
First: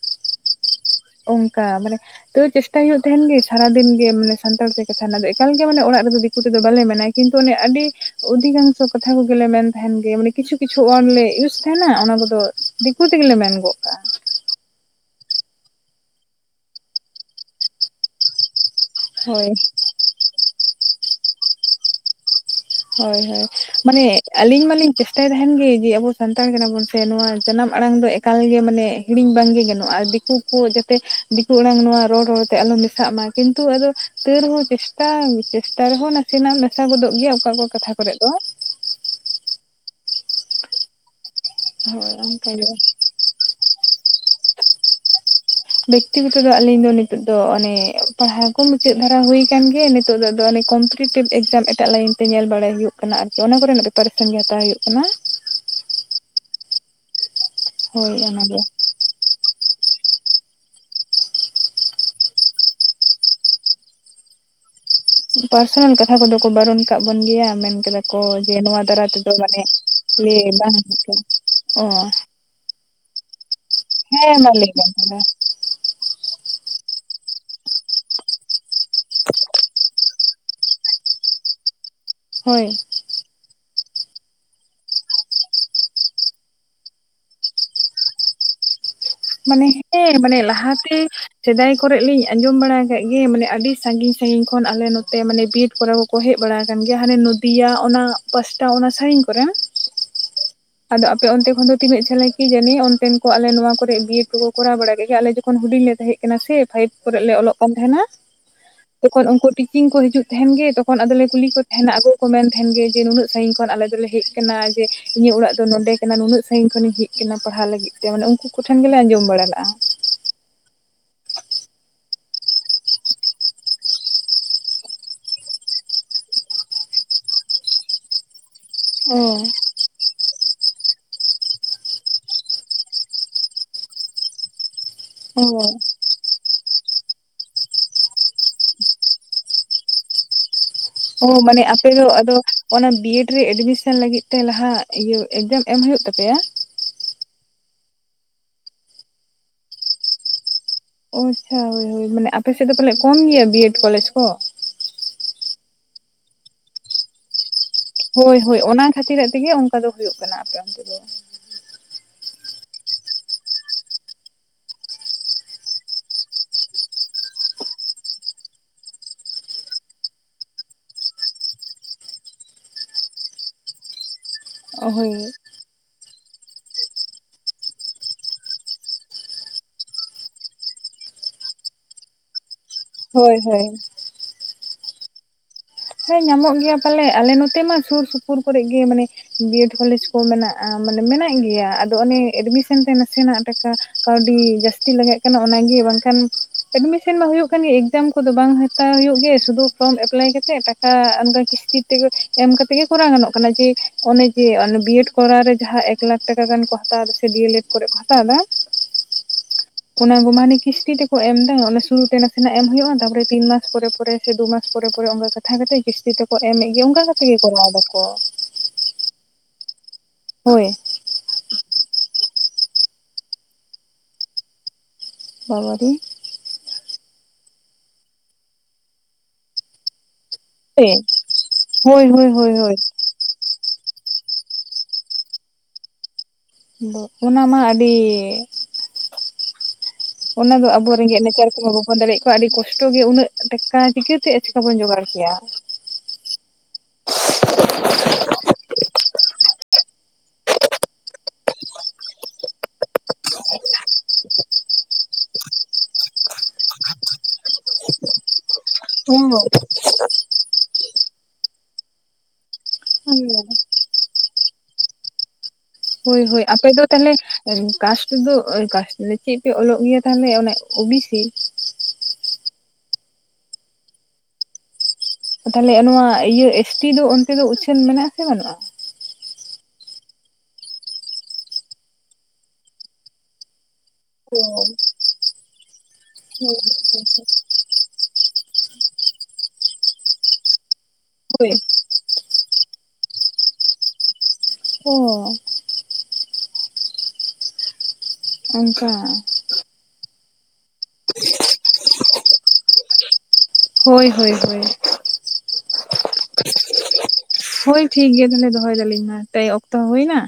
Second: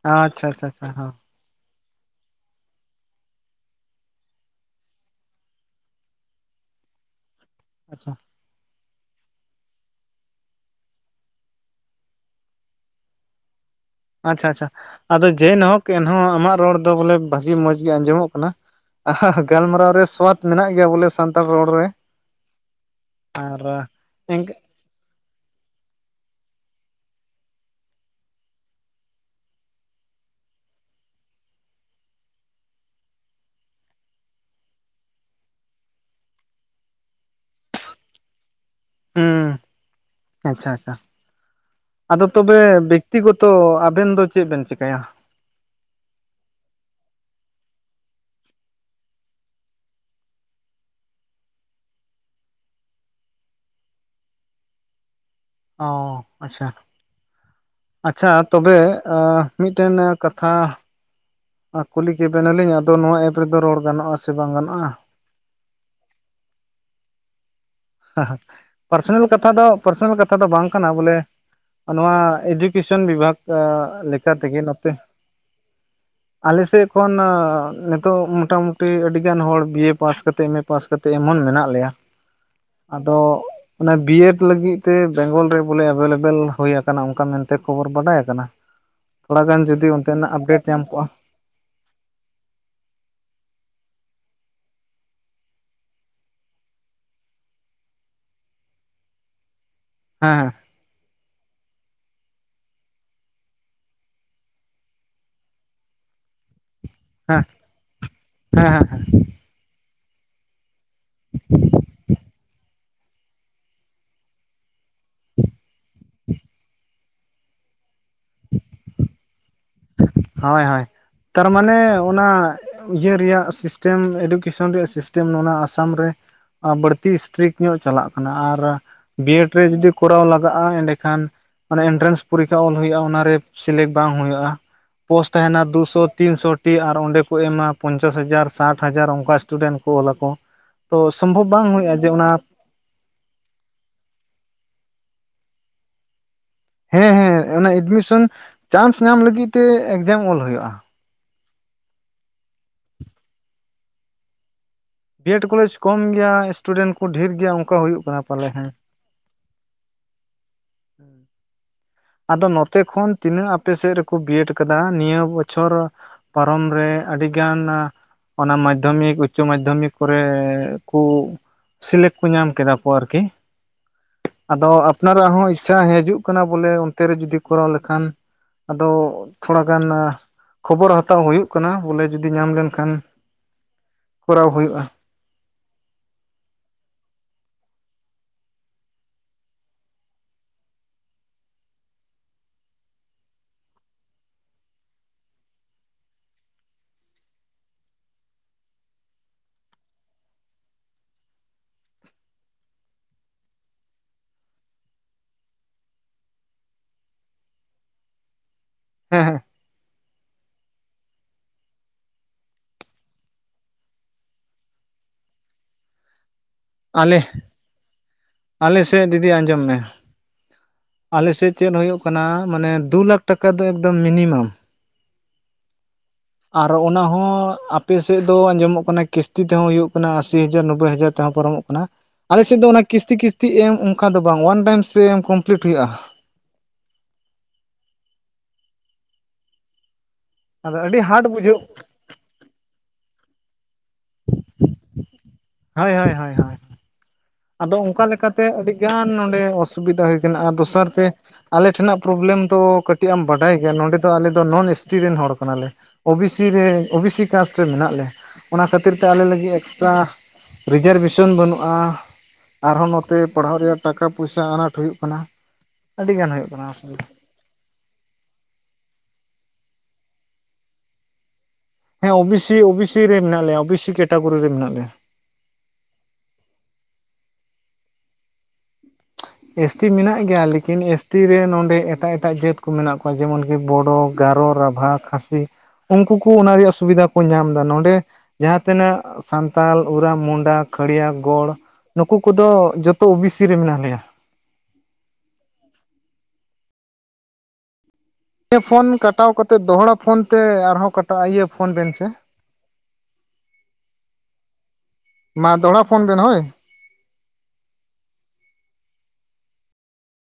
ᱚ ᱟᱪᱷᱟ ᱟᱪᱷᱟ ᱦᱚᱸ ᱚᱱᱠᱟ ᱢᱟᱱᱮ ᱛᱚ ᱪᱮᱥᱴᱟᱭ ᱦᱩᱭᱩᱜ ᱛ ᱛᱟᱦᱮᱱᱜ ᱜᱮ ᱥᱟᱨᱟ ᱫᱤᱱ ᱜᱮ ᱢᱟᱱᱮ ᱥᱟᱱᱛᱟᱲ ᱠᱟᱛᱷᱟ ᱮᱠᱟᱞ ᱜᱮ ᱢᱟᱱᱮ ᱚᱲᱟᱜ ᱨᱮᱫᱚ ᱫᱤᱠᱩ ᱛᱮᱫᱚ ᱵᱟᱞᱮ ᱢᱮ ᱠᱤᱱᱛᱩ ᱚᱱᱮ ᱟᱹᱰᱤ ᱟᱪᱪᱷᱟ ᱩᱫ ᱟᱹᱰᱤ ᱚᱝᱥᱚ ᱠᱟᱛᱷᱟ ᱠᱚᱜᱮᱞᱮ ᱢᱮᱱ ᱛᱟᱦᱮᱱ ᱜᱮ ᱢᱟᱱᱮ ᱠᱤᱪᱷᱩ ᱠᱤᱪᱷᱩ ᱳᱭᱟᱰ ᱞᱮ ᱤᱭᱩᱥ ᱛᱟᱦᱮᱱ ᱟ ᱚᱱᱟ ᱠᱚᱫᱚ ᱾ ᱫᱤᱠᱩ ᱛᱮᱜᱮ ᱞᱮ ᱢᱮᱱ ᱜᱚᱜ ᱠᱟᱜᱼᱟ ᱾ ᱟᱪᱪᱷᱟ ᱟᱪᱪᱷᱟ ᱟᱫᱚ ᱡᱮᱱᱠ ᱮᱱᱦᱚᱸ ᱟᱢᱟᱜ ᱨᱚᱲ ᱫᱚ ᱵᱚᱞᱮ ᱵᱷᱟᱜᱤ ᱢᱚᱸᱡᱽ ᱜᱮ ᱟᱸᱡᱚᱢᱚᱜ ᱠᱟᱱᱟ ᱾ ᱟᱸᱦᱟᱦᱟ ᱦᱳᱭ ᱜᱟᱞᱢᱟᱨᱟᱣ ᱨᱮ ᱥᱚᱣᱟᱫ ᱢᱮᱱᱟᱜ ᱜᱮᱭᱟ ᱵᱚᱞᱮ ᱥᱟᱱᱛᱟᱲ ᱨᱚᱲ ᱨᱮ ᱾ ᱦᱳᱭ ᱦᱳᱭ ᱢᱟᱱᱮ ᱟᱹᱞᱤᱧ ᱢᱟᱞᱤᱧ ᱪᱮᱥ ᱛᱟᱭ ᱛᱟᱦᱮᱱ ᱜᱮ ᱡᱮ ᱟᱵᱚ ᱥᱟᱱᱛᱟᱲ ᱠᱟᱱᱟᱵᱚᱱ ᱥᱮ ᱱᱚᱣᱟ ᱡᱟᱱᱟᱢ ᱟᱲᱟᱝ ᱫᱚ ᱮᱠᱟᱞ ᱜᱮ ᱢᱟᱱᱮ ᱦᱤᱲᱤᱧ ᱵᱟᱝᱜᱮ ᱜᱟᱱᱚᱜᱼᱟ ᱫᱤᱠᱩ ᱦᱩᱸ ᱡᱟᱛᱮ ᱫᱤᱠᱩ ᱟᱲᱟᱝ ᱱᱚᱣᱟ ᱨᱚᱲ ᱨᱚᱲ ᱛᱮ ᱟᱞᱚ ᱢᱮᱥᱟᱜ ᱢᱟ ᱠᱤᱱᱛᱩ ᱟᱫᱚ ᱛᱟᱹᱨ ᱨᱮ ᱦᱚᱸ ᱪᱮᱥ ᱴᱟᱝ ᱪᱮᱥᱴᱟ ᱨᱮᱦᱚᱸ ᱱᱟᱥᱮᱱᱟᱜ ᱮᱢ ᱱᱟᱥᱟ ᱜᱚᱫᱚᱜ ᱜᱮᱭᱟ ᱚᱠᱟ ᱚᱠᱟ ᱠᱟᱛᱷᱟ ᱠᱚᱨᱮ ᱫᱚ ᱦᱩᱸ ᱟᱪᱪᱷᱟ ᱟᱪᱪᱷᱟ ᱦᱳᱭ ᱟᱫᱚ ᱛᱚᱵᱮ ᱚᱱᱠᱟᱜᱮ ᱵᱮᱠᱛᱤᱜᱚᱛᱚ ᱟᱵᱮᱱ ᱫᱚ ᱪᱮᱫ ᱵᱮᱱ ᱪᱤᱠᱟᱹᱭᱟ ᱵᱮᱠᱛᱤᱜᱚᱛᱚ ᱫᱚ ᱟᱞᱤᱧ ᱫᱚ ᱱᱤᱛᱚᱜ ᱫᱚ ᱚᱱᱮ ᱯᱟᱲᱦᱟᱣ ᱠᱚ ᱢᱩᱪᱟᱹᱫ ᱫᱷᱟᱨᱟ ᱦᱩᱭᱩ ᱟᱠᱟᱱ ᱜᱮᱭᱟ ᱱᱤᱛᱚᱜ ᱫᱚ ᱚᱱᱮ ᱠᱚᱢ ᱯᱤᱴᱤᱰᱮᱰ ᱮᱠᱡᱟᱢ ᱮᱴᱟᱜ ᱞᱟᱭᱤᱱ ᱛᱮ ᱧᱮᱞ ᱵᱟᱲᱟᱭ ᱦᱩᱭᱩᱜ ᱠᱟᱱᱟ ᱟᱨᱠᱤ ᱚᱱᱟ ᱠᱚᱨᱮᱱᱟᱜ ᱯᱮᱯᱟᱨᱥᱮᱱ ᱜᱮ ᱦᱟᱛᱟᱣ ᱦᱩᱭᱩᱜ ᱠᱟᱱᱟ ᱾ ᱚ ᱟᱪᱪᱷᱟ ᱾ ᱦᱳᱭ ᱟᱪᱪᱷᱟ ᱚᱱᱟᱜᱮ ᱛᱚᱵᱮ ᱢᱤᱫᱴᱮᱱ ᱠᱟᱛᱷᱟ ᱠᱩᱞᱤ ᱠᱮᱵᱮᱱᱟᱞᱤᱧ ᱟᱫᱚ ᱱᱚᱣᱟ ᱮᱯ ᱨᱮᱫᱚ ᱨᱚᱲ ᱜᱟᱱᱚᱜᱼᱟ ᱥᱮ ᱵᱟᱝ ᱜᱟᱱᱚᱜᱼᱟ ᱯᱟᱨᱥᱚᱱᱟᱞ ᱠᱟᱛᱷᱟ ᱠᱚᱫᱚ ᱠᱚ ᱵᱟᱨᱚᱱ ᱠᱟᱜ ᱵᱚᱱ ᱜᱮᱭᱟ ᱢᱮᱱ ᱠᱮᱭᱟ ᱯᱟᱨᱥᱚᱱᱟᱞ ᱠᱟᱛᱷᱟ ᱫᱚ ᱯᱟᱨᱥᱚᱱᱟᱞ ᱠᱟᱛᱷᱟ ᱫᱚ ᱵᱟᱝ ᱠᱟᱱᱟ ᱵᱚᱞᱮ ᱚ ᱱᱚᱣᱟ ᱤᱰᱤ ᱠᱮᱥᱮᱱ ᱵᱤᱵᱷᱟᱠ ᱛᱮ ᱦᱮᱸ ᱢᱟ ᱞᱟᱭ ᱵᱮᱱ ᱟᱞᱮᱥᱮᱫ ᱠᱷᱚᱱ ᱱᱤᱛᱚᱜ ᱢᱚᱴᱟᱢᱩᱴᱤ ᱟᱹᱰᱤᱜᱟᱱ ᱦᱚᱲ ᱵᱤᱭᱮ ᱯᱟᱥ ᱠᱟᱛᱮᱫ ᱢᱮ ᱯᱟᱥ ᱠᱟᱛᱮ ᱮᱢᱚᱱ ᱢᱮᱱᱟᱜ ᱞᱮᱭᱟ ᱾ ᱦᱳᱭ ᱟᱫᱚ ᱚᱱᱮ ᱵᱤᱨ ᱞᱟᱹᱜᱤᱫ ᱛᱮ ᱵᱮᱝᱜᱚᱞ ᱨᱮ ᱵᱚᱞᱮ ᱮᱵᱮᱞᱮᱵᱮᱞ ᱦᱩᱭ ᱟᱠᱟᱱᱟ ᱚᱱᱠᱟ ᱢᱮᱱᱛᱮ ᱠᱷᱚᱵᱚᱨ ᱵᱟᱰᱟᱭ ᱟᱠᱟᱱᱟ ᱛᱷᱚᱲᱟ ᱜᱟᱱ ᱢᱟᱱᱮ ᱡᱩᱫᱤ ᱦᱮᱸ ᱚᱱᱛᱮᱱᱟᱜ ᱢᱟᱱᱮ ᱟᱯᱰᱮᱴ ᱧᱟᱢ ᱞᱟᱦᱟᱛᱮ ᱠᱚᱜᱼᱟ ᱥᱮᱫᱟᱭ ᱠᱚᱨᱮ ᱞᱤᱧ ᱟᱸᱡᱚᱢ ᱵᱟᱲᱟ ᱠᱟᱜ ᱜᱮ ᱢᱟᱱᱮ ᱟᱹᱰᱤ ᱥᱟᱺᱜᱤᱧ ᱥᱟᱺᱜᱤᱧ ᱠᱷᱚᱱ ᱟᱞᱮ ᱱᱚᱛᱮ ᱢᱟᱱᱮ ᱵᱤᱰ ᱠᱚᱨᱟᱣ ᱠᱚ ᱦᱮᱡ ᱵᱟᱲᱟ ᱟᱠᱟᱱ ᱜᱮᱭᱟ ᱦᱟᱱᱮ ᱱᱚᱫᱤᱭᱟ ᱚᱱᱟ ᱯᱟᱥᱴᱟ ᱚᱱᱟ ᱥᱟᱭᱤᱱ ᱠᱚᱨᱟ ᱟᱸᱻ ᱟᱫᱚ ᱟᱯᱮ ᱚᱱᱛᱮ ᱠᱷᱚᱱ ᱫᱚ ᱛᱤᱱᱟᱹᱜ ᱡᱷᱟᱹᱞᱟ ᱠᱤ ᱡᱟᱹᱱᱤ ᱚᱱᱛᱮᱱ ᱠᱚ ᱟᱞᱮ ᱱᱚᱣᱟ ᱠᱚᱨᱮ ᱜᱤ ᱠᱩᱠᱩ ᱠᱚᱨᱟᱣ ᱵᱟᱲᱟ ᱠᱮᱫ ᱜᱮᱭᱟ ᱟᱞᱮ ᱡᱚᱠᱷᱚᱱ ᱦᱩᱰᱤᱧ ᱞᱮ ᱛᱟᱦᱮᱸᱡ ᱠᱟᱱᱟ ᱥᱮ ᱯᱷᱟᱭᱤᱵ ᱠᱚᱨᱮ ᱞᱮ ᱦᱮᱸ ᱚᱞᱚᱜ ᱠᱟᱱ ᱛᱟᱦᱮᱱᱟ ᱦᱮᱸ ᱛᱚᱠᱷᱚᱱ ᱩᱱᱠᱩ ᱴᱤᱯᱤᱝ ᱠᱚ ᱦᱤᱡᱩᱜ ᱛᱟᱦᱮᱱ ᱜᱮ ᱛᱚ ᱠᱷᱚᱱ ᱟᱫᱚᱞᱮ ᱠᱩᱞᱤ ᱠᱚ ᱛᱟᱦᱮᱱᱟ ᱟᱠᱚᱜᱮ ᱠᱚ ᱢᱮᱱ ᱛᱟᱦᱮᱸᱱ ᱜᱮ ᱡᱮ ᱱᱩᱱᱟᱹᱜ ᱥᱟᱺᱜᱤᱧ ᱠᱷᱚᱱ ᱟᱞᱮ ᱫᱚᱞᱮ ᱦᱮᱡ ᱠᱟᱱᱟ ᱡᱮ ᱤᱟᱹᱜ ᱚᱲᱟᱜ ᱫᱚ ᱱᱚᱰᱮ ᱠᱟᱟᱱ ᱱᱩᱱᱟᱹᱜ ᱥᱟᱺᱜᱤᱧ ᱠᱷᱚᱱᱤᱧ ᱦᱮᱡ ᱠᱟᱱᱟ ᱯᱟᱲᱦᱟᱣ ᱞᱟᱹᱜᱤᱫ ᱛᱮ ᱢᱟᱱᱮ ᱩᱱᱠᱩ ᱠᱚᱴᱷᱮᱱ ᱜᱮᱞᱮ ᱟᱸᱡᱚᱢ ᱵᱟᱲᱟ ᱞᱟᱜᱼᱟ ᱦᱳᱭ ᱦᱳᱭ ᱛᱟᱨᱢᱟᱱᱮ ᱚᱱᱟ ᱭᱟᱦᱟᱹᱨ ᱧᱚᱜ ᱥᱤᱥᱴᱮᱢ ᱮᱰᱩᱠᱮᱥᱚᱱ ᱨᱮᱭᱟᱜ ᱥᱤᱥᱴᱮᱢ ᱚᱱᱟ ᱟᱥᱟᱢ ᱨᱮ ᱟ ᱵᱟᱹᱲᱛᱤ ᱥᱴᱨᱤᱠ ᱧᱚᱜ ᱪᱟᱞᱟᱜ ᱠᱟᱱᱟ ᱟᱨ ᱚ ᱵᱤᱭᱮᱰ ᱨᱮ ᱡᱩᱫᱤ ᱠᱚᱨᱟᱣ ᱞᱟᱜᱟᱜᱼᱟ ᱮᱸᱰᱮᱠᱷᱟᱱ ᱢᱟᱱᱮ ᱮᱱᱴᱨᱟᱱᱥ ᱯᱩᱨᱤᱠᱠᱷᱟ ᱚᱞ ᱦᱩᱭᱩᱜᱼᱟ ᱚᱱᱟᱨᱮ ᱥᱤᱞᱮᱠᱴ ᱵᱟᱝ ᱦᱩᱭᱩᱜᱼᱟ ᱯᱳᱥ ᱚ ᱛᱟᱦᱮᱱᱟ ᱫᱩᱥᱚ ᱛᱤᱱ ᱥᱚ ᱴᱤ ᱟᱨ ᱚᱸᱰᱮ ᱠᱚ ᱮᱢᱟ ᱯᱚᱧᱪᱟᱥ ᱦᱟᱡᱟᱨ ᱥᱟᱴ ᱦᱟᱡᱟᱨ ᱚᱱᱠᱟ ᱥᱴᱩᱰᱮᱱᱴ ᱠᱚ ᱚᱞ ᱟᱠᱚ᱾ ᱛᱚ ᱚ ᱥᱚᱢᱵᱷᱚᱵ ᱢᱟᱱᱮ ᱵᱟᱝ ᱟᱯᱮ ᱦᱩᱭᱩᱜᱼᱟ ᱫᱚ ᱡᱮ ᱚᱱᱟ ᱟᱫᱚ ᱚᱱᱟ ᱵᱤᱭᱮᱰ ᱨᱮ ᱮᱰᱢᱤᱥᱚᱱ ᱞᱟᱹᱜᱤᱫ ᱛᱮ ᱞᱟᱦᱟ ᱤᱭᱟᱹ ᱮᱠᱡᱟᱢ ᱮᱢ ᱦᱳᱭᱳᱜ ᱛᱟᱯᱮᱭᱟ? ᱦᱮᱸ ᱦᱮᱸ ᱚᱱᱟ ᱮᱰᱢᱤᱥᱚᱱ ᱪᱟᱱᱥ ᱧᱟᱢ ᱞᱟᱹᱜᱤᱫ ᱛᱮ ᱮᱠᱡᱟᱢ ᱚᱞ ᱦᱩᱭᱩᱜᱼᱟ᱾ ᱳ ᱟᱪᱪᱷᱟ ᱦᱳᱭ ᱦᱳᱭ ᱢᱟᱱᱮ ᱟᱯᱮᱥᱮᱫ ᱫᱚ ᱯᱟᱞᱮᱫ ᱠᱚᱢ ᱜᱮᱭᱟ ᱵᱤᱭᱮᱰ ᱠᱚᱞᱮᱡᱽ ᱠᱚ᱾ ᱵᱤᱭᱮᱰ ᱠᱚᱞᱮᱡᱽ ᱠᱚᱢ ᱜᱮᱭᱟ, ᱤᱥᱴᱩᱰᱮᱱᱴ ᱠᱚ ᱰᱷᱮᱨ ᱜᱮᱭᱟ᱾ ᱚᱱᱠᱟ ᱦᱩᱭᱩᱜ ᱠᱟᱱᱟ ᱦᱳᱭ ᱯᱟᱞᱮ ᱦᱳᱭ ᱦᱮᱸ ᱚᱱᱟ ᱠᱷᱟᱹᱛᱤᱨᱟᱜ ᱛᱮᱜᱮ ᱚᱱᱠᱟ ᱫᱚ ᱦᱩᱭᱩᱜ ᱠᱟᱱᱟ ᱟᱯᱮ ᱚᱱᱛᱮ ᱫᱚ [inaudible] ᱟᱫᱚ ᱱᱚᱛᱮ ᱠᱷᱚᱱ ᱛᱤᱱᱟᱹᱜ ᱟᱯᱮ ᱥᱮᱫ ᱨᱮᱠᱚ ᱵᱤᱭᱮᱰ ᱠᱟᱫᱟ ᱱᱤᱭᱟᱹ ᱵᱚᱪᱷᱚᱨ ᱯᱟᱨᱚᱢ ᱨᱮ ᱟᱹᱰᱤ ᱜᱟᱱ ᱚᱱᱟ ᱢᱟᱫᱽᱫᱷᱚᱢᱤᱠ ᱩᱪᱪᱚ ᱢᱟᱫᱽᱫᱷᱚᱢᱤᱠ ᱠᱚᱨᱮ ᱠᱩ ᱥᱤᱞᱮᱠᱴ ᱠᱚ ᱧᱟᱢ ᱠᱮᱫᱟ ᱠᱚ ᱟᱨᱠᱤ᱾ ᱟᱫᱚ ᱦᱳᱭ ᱟᱯᱱᱟᱨᱟᱜ ᱦᱚᱸ ᱤᱪᱪᱷᱟ ᱦᱮᱸᱡᱩᱜ ᱠᱟᱱᱟ, ᱵᱚᱞᱮ ᱚᱱᱛᱮ ᱨᱮ ᱡᱚᱫᱤ ᱠᱚᱨᱟᱣ ᱞᱮᱠᱷᱟᱱ ᱟᱫᱚ ᱛᱷᱚᱲᱟ ᱜᱟᱱ ᱠᱷᱚᱵᱚᱨ ᱦᱟᱛᱟᱣ ᱦᱩᱭᱩᱜ ᱠᱟᱱᱟ᱾ ᱵᱚᱞᱮ ᱡᱩᱫᱤ ᱧᱟᱢ ᱞᱮᱱᱠᱷᱟᱱ ᱦᱳᱭ ᱦᱳᱭ ᱠᱚᱨᱟᱣ ᱦᱩᱭᱩᱜᱼᱟ᱾ ᱦᱮᱸ ᱧᱟᱢᱚᱜ ᱜᱮᱭᱟ ᱯᱟᱞᱮ᱾ ᱟᱞᱮ ᱱᱚᱛᱮ ᱢᱟ ᱥᱩᱨ ᱥᱩᱯᱩᱨ ᱠᱚᱨᱮ ᱜᱮ ᱢᱟᱱᱮ ᱵᱤᱭᱮᱰ ᱠᱚᱞᱮᱡᱽ ᱠᱚ ᱢᱮᱱᱟᱜᱼᱟ᱾ ᱢᱟᱱᱮ ᱢᱮᱱᱟᱜ ᱜᱮᱭᱟ᱾ ᱟᱫᱚ ᱚᱱᱮ ᱮᱰᱢᱤᱥᱚᱱ ᱛᱮ ᱱᱟᱥᱮᱱᱟᱜ ᱴᱟᱠᱟ ᱠᱟᱹᱣᱰᱤ ᱡᱟᱹᱥᱛᱤ ᱞᱟᱜᱟᱜ ᱠᱟᱱᱟ᱾ ᱚᱱᱟ ᱜᱮ ᱵᱟᱝᱠᱷᱟᱱ ᱮᱰᱢᱤᱥᱮᱱ ᱢᱟ ᱦᱩᱭᱩᱜ ᱠᱟᱱ ᱜᱮ ᱮᱠᱡᱟᱢ ᱠᱚᱫᱚ ᱵᱟᱝ ᱦᱟᱛᱟᱣ ᱦᱩᱭᱩᱜ ᱜᱮ᱾ ᱥᱩᱫᱷᱩ ᱯᱷᱨᱚᱢ ᱮᱯᱞᱟᱭ ᱠᱟᱛᱮᱫ ᱴᱟᱠᱟ ᱠᱟ ᱚᱱᱠᱟ ᱠᱤᱥᱛᱤ ᱛᱮᱜᱮ ᱮᱢ ᱠᱟᱛᱮ ᱜᱮ ᱠᱚᱨᱟᱣ ᱜᱟᱱᱚᱜ ᱠᱟᱱᱟ ᱡᱮ ᱚᱱᱮ ᱡᱮ ᱚᱱᱮ ᱵᱤᱭᱮᱰ ᱠᱚᱨᱟᱣ ᱨᱮ ᱡᱟᱦᱟᱸ ᱮᱠ ᱞᱟᱠ ᱴᱮᱠᱟ ᱜᱟᱱ ᱠᱚ ᱦᱟᱛᱟᱣᱫ ᱥᱮ ᱰᱤᱭᱮᱹᱞᱮᱹᱰ ᱠᱚᱨᱮᱫ ᱠᱚ ᱦᱟᱛᱟᱣᱫᱟ᱾ ᱦᱮᱸ ᱦᱮᱸ [inaudible] ᱚᱱᱟ ᱜᱚ ᱢᱟᱱᱮ ᱠᱤᱥᱛᱤ ᱛᱮᱠᱚ ᱮᱢ ᱫᱟ ᱚᱱᱟ ᱥᱩᱨᱩ ᱛᱮ ᱱᱟᱥᱮᱱᱟᱜ ᱮᱢ ᱦᱩᱭᱩᱜᱼᱟ, ᱛᱟᱯᱚᱨᱮ ᱛᱤᱱ ᱢᱟᱥ ᱯᱚᱨᱮ ᱯᱚᱨᱮ ᱥᱮ ᱫᱩ ᱢᱟᱥ ᱯᱚᱨ ᱯᱚᱨᱮ ᱚᱱᱠᱟ ᱠᱟᱛᱮ ᱛᱟᱦᱮᱸ ᱠᱟᱛᱮᱜ ᱠᱤᱥᱛᱤ ᱛᱮᱠᱚ ᱮᱢᱮᱫ ᱜᱮ᱾ ᱚᱱᱠᱟ ᱟᱞᱮ ᱠᱟᱛᱮᱜ ᱜᱮ ᱠᱚᱨᱟᱣ ᱫᱟᱠᱚ ᱟᱞᱮ ᱥᱮᱫ ᱫᱤᱫᱤ ᱟᱸᱡᱚᱢ ᱢᱮ᱾ ᱦᱳᱭ ᱟᱞᱮᱥᱮᱫ ᱪᱮᱫ ᱦᱩᱭᱩᱜ ᱠᱟᱱᱟ᱾ ᱢᱟᱱᱮ ᱫᱩ ᱞᱟᱠᱷ ᱴᱟᱠᱟ ᱫᱚ ᱮᱠᱫᱚᱢ ᱢᱤᱱᱤᱢᱟᱢ ᱵᱟᱵᱟᱨᱮ᱾ ᱟᱨ ᱚᱱᱟ ᱦᱚᱸ ᱟᱯᱮ ᱥᱮᱫ ᱫᱚ ᱟᱸᱡᱚᱢᱚᱜ ᱠᱟᱱᱟ ᱠᱤᱥᱛᱤ ᱛᱮᱦᱚᱸ ᱦᱩᱭᱩᱜ ᱠᱟᱱᱟ ᱟᱥᱤ ᱦᱟᱡᱟᱨ ᱱᱚᱵᱽᱵᱳᱭ ᱦᱟᱡᱟᱨ ᱛᱮᱦᱚᱸ ᱯᱟᱨᱚᱢᱚᱜ ᱠᱟᱱᱟ᱾ ᱦᱳᱭ ᱦᱳᱭ ᱟᱞᱮ ᱦᱳᱭ ᱥᱮᱫ ᱫᱚ ᱦᱳᱭ ᱚᱱᱟ ᱠᱤ ᱠᱤᱥᱛᱤ ᱠᱤᱥᱛᱤ ᱮᱢ ᱚᱝᱠᱟ ᱫᱚ ᱵᱟᱝᱼᱟ᱾ᱚᱣᱟᱱ ᱴᱟᱭᱤᱢᱥ ᱛᱮ ᱮᱢ ᱠᱚᱢᱯᱞᱤᱴ ᱦᱩᱭᱩᱜᱼᱟ᱾ ᱚᱱᱟ ᱢᱟ ᱟᱰᱤ ᱚᱱᱟ ᱫᱚ ᱟᱫᱚ ᱟᱵᱚ ᱟᱹᱰᱤ ᱛᱮᱸᱜᱚᱡ ᱦᱟᱨᱰ ᱱᱟᱪᱟᱨ ᱵᱩᱡᱷᱟᱹᱜ ᱠᱚᱢᱟ ᱵᱟᱵᱚᱱ ᱫᱟᱲᱮᱜ ᱠᱚ ᱟᱹᱰᱤ ᱠᱚᱥᱴᱚ ᱜᱮ᱾ ᱩᱱᱟᱹᱜ ᱴᱟᱠᱟ ᱪᱤᱠᱟᱹᱛᱮ ᱟᱪᱠᱟ ᱵᱚᱱ ᱡᱚᱜᱟᱲ ᱠᱮᱭᱟ᱾ ᱦᱳᱭ ᱦᱳᱭ ᱦᱳᱭ ᱟᱫᱚ ᱚᱱᱠᱟ ᱞᱮᱠᱟ ᱛᱮ ᱟᱹᱰᱤᱜᱟᱱ ᱱᱚᱰᱮ ᱚᱥᱩᱵᱤᱫᱟ ᱦᱩᱭ ᱠᱟᱱᱟ ᱟᱨ ᱫᱚᱥᱟᱨ ᱛᱮ ᱟᱞᱮ ᱴᱷᱮᱱ-ᱟᱜ ᱯᱨᱚᱵᱞᱮᱢ ᱫᱚ ᱠᱟᱹᱴᱤᱡ ᱮᱢ ᱵᱟᱰᱟᱭ ᱜᱮᱭᱟ᱾ ᱱᱚᱰᱮ ᱫᱚ ᱟᱞᱮ ᱫᱚ ᱱᱚᱱ ᱮᱥ ᱴᱤ ᱨᱮᱱ ᱦᱚᱲ ᱠᱟᱱᱟᱞᱮ᱾ ᱳ ᱵᱤ ᱥᱤ ᱨᱮ ᱳ ᱵᱤ ᱥᱤ ᱠᱟᱥᱴ ᱨᱮ ᱢᱮᱱᱟᱜ ᱞᱮ᱾ ᱚᱱᱟ ᱠᱷᱟᱹᱛᱤᱨ ᱛᱮ ᱟᱞᱮ ᱞᱟᱹᱜᱤᱜ ᱮᱠᱥᱴᱨᱟ ᱨᱤᱡᱟᱨᱵᱷᱮᱥᱚᱱ ᱵᱟᱹᱱᱩᱜᱼᱟ, ᱟᱨᱦᱚᱸ ᱱᱚᱛᱮ ᱯᱟᱲᱦᱟᱣ ᱨᱮᱭᱟᱜ ᱴᱟᱠᱟ ᱯᱩᱭᱥᱟ ᱟᱱᱟᱴ ᱦᱩᱭᱩᱜ ᱠᱟᱱᱟ᱾ ᱟᱹᱰᱤ ᱦᱳᱭ ᱜᱟᱱ ᱦᱳᱭ ᱦᱩᱭᱩᱜ ᱟᱯᱮ ᱠᱟᱱᱟ ᱫᱚ ᱚᱥᱩᱵᱤᱫᱟ ᱛᱟᱞᱦᱮ ᱠᱟᱥᱴ ᱫᱚ ᱟᱹ ᱠᱟᱥᱴ ᱞᱮ ᱪᱮᱫ ᱯᱮ ᱚᱞᱚᱜ ᱜᱮᱭᱟ ᱛᱟᱦᱞᱮ ᱚᱱᱮ ᱳ ᱵᱤ ᱥᱤ? ᱦᱮᱸ O B C O B C ᱨᱮ ᱢᱮᱱᱟᱜ ᱞᱮᱭᱟ᱾ ᱳ ᱵᱤ ᱥᱤ ᱠᱮᱴᱟᱜᱚᱨᱤ ᱨᱮ ᱢᱮᱱᱟᱜ ᱞᱮᱭᱟ᱾ ᱛᱟᱞᱦᱮ ᱱᱚᱣᱟ ᱤᱭᱟᱹ ᱮᱥ ᱴᱤ ᱫᱚ ᱚᱱᱛᱮ ᱫᱚ ᱩᱪᱷᱟᱹᱱ ᱢᱮᱱᱟᱜ ᱟ ᱥᱮ ᱵᱟᱹᱱᱩᱜᱼᱟ? ᱮᱥ ᱴᱤ ᱢᱮᱱᱟᱜ ᱜᱮᱭᱟ᱾ ᱞᱮᱠᱤᱱ ᱮᱥ ᱴᱤ ᱨᱮ ᱱᱚᱸᱰᱮ ᱮᱴᱟᱜ ᱮᱴᱟᱜ ᱡᱟᱹᱛ ᱠᱚ ᱢᱮᱱᱟ ᱠᱚᱣᱟ ᱡᱮᱢᱚᱱ ᱠᱤ ᱵᱚᱰᱚ, ᱜᱟᱨᱚ, ᱚ ᱨᱟᱵᱷᱟ, ᱠᱷᱟᱹᱥᱤ ᱩᱱᱠᱩ ᱠᱚ ᱚᱱᱟ ᱦᱳᱭ ᱨᱮᱭᱟᱜ ᱥᱩᱵᱤᱫᱷᱟ ᱠᱚ ᱧᱟᱢ ᱮᱫᱟ᱾ ᱱᱚᱰᱮ ᱡᱟᱸᱦᱟ ᱛᱤᱱᱟᱹᱜ ᱥᱟᱱᱛᱟᱞ, ᱩᱨᱟᱢ, ᱢᱩᱱᱰᱟ ᱠᱷᱟᱹᱲᱭᱟ, ᱜᱚᱲ ᱦᱳᱭ ᱱᱩᱠᱩ ᱠᱚᱫᱚ ᱡᱚᱛᱚ ᱳ ᱵᱤ ᱥᱤ ᱨᱮ ᱢᱮᱱᱟᱜ ᱞᱮᱭᱟ᱾ ᱚ ᱱᱤᱭᱟᱹ ᱯᱷᱳᱱ ᱚᱱᱠᱟ ᱠᱟᱴᱟᱣ ᱠᱟᱛᱮᱫ ᱫᱚᱦᱲᱟ ᱯᱷᱳᱱ ᱛᱮ ᱟᱨᱦᱚᱸ ᱠᱟᱴᱟᱣ ᱤᱭᱟᱹ ᱯᱷᱳᱱ ᱵᱮᱱ ᱥᱮ ᱦᱳᱭ ᱦᱳᱭ ᱦᱳᱭ ᱢᱟ ᱫᱚᱦᱲᱟ ᱯᱷᱳᱱ ᱵᱮᱱ ᱦᱳᱭ ᱦᱳᱭ ᱴᱷᱤᱠ ᱜᱮᱭᱟ ᱛᱟᱞᱦᱮ ᱫᱚᱦᱚᱭ ᱮᱫᱟ ᱞᱤᱧ ᱢᱟ [unintelligible] ᱚᱠᱛᱚ ᱦᱩᱭ ᱮᱱᱟ ᱾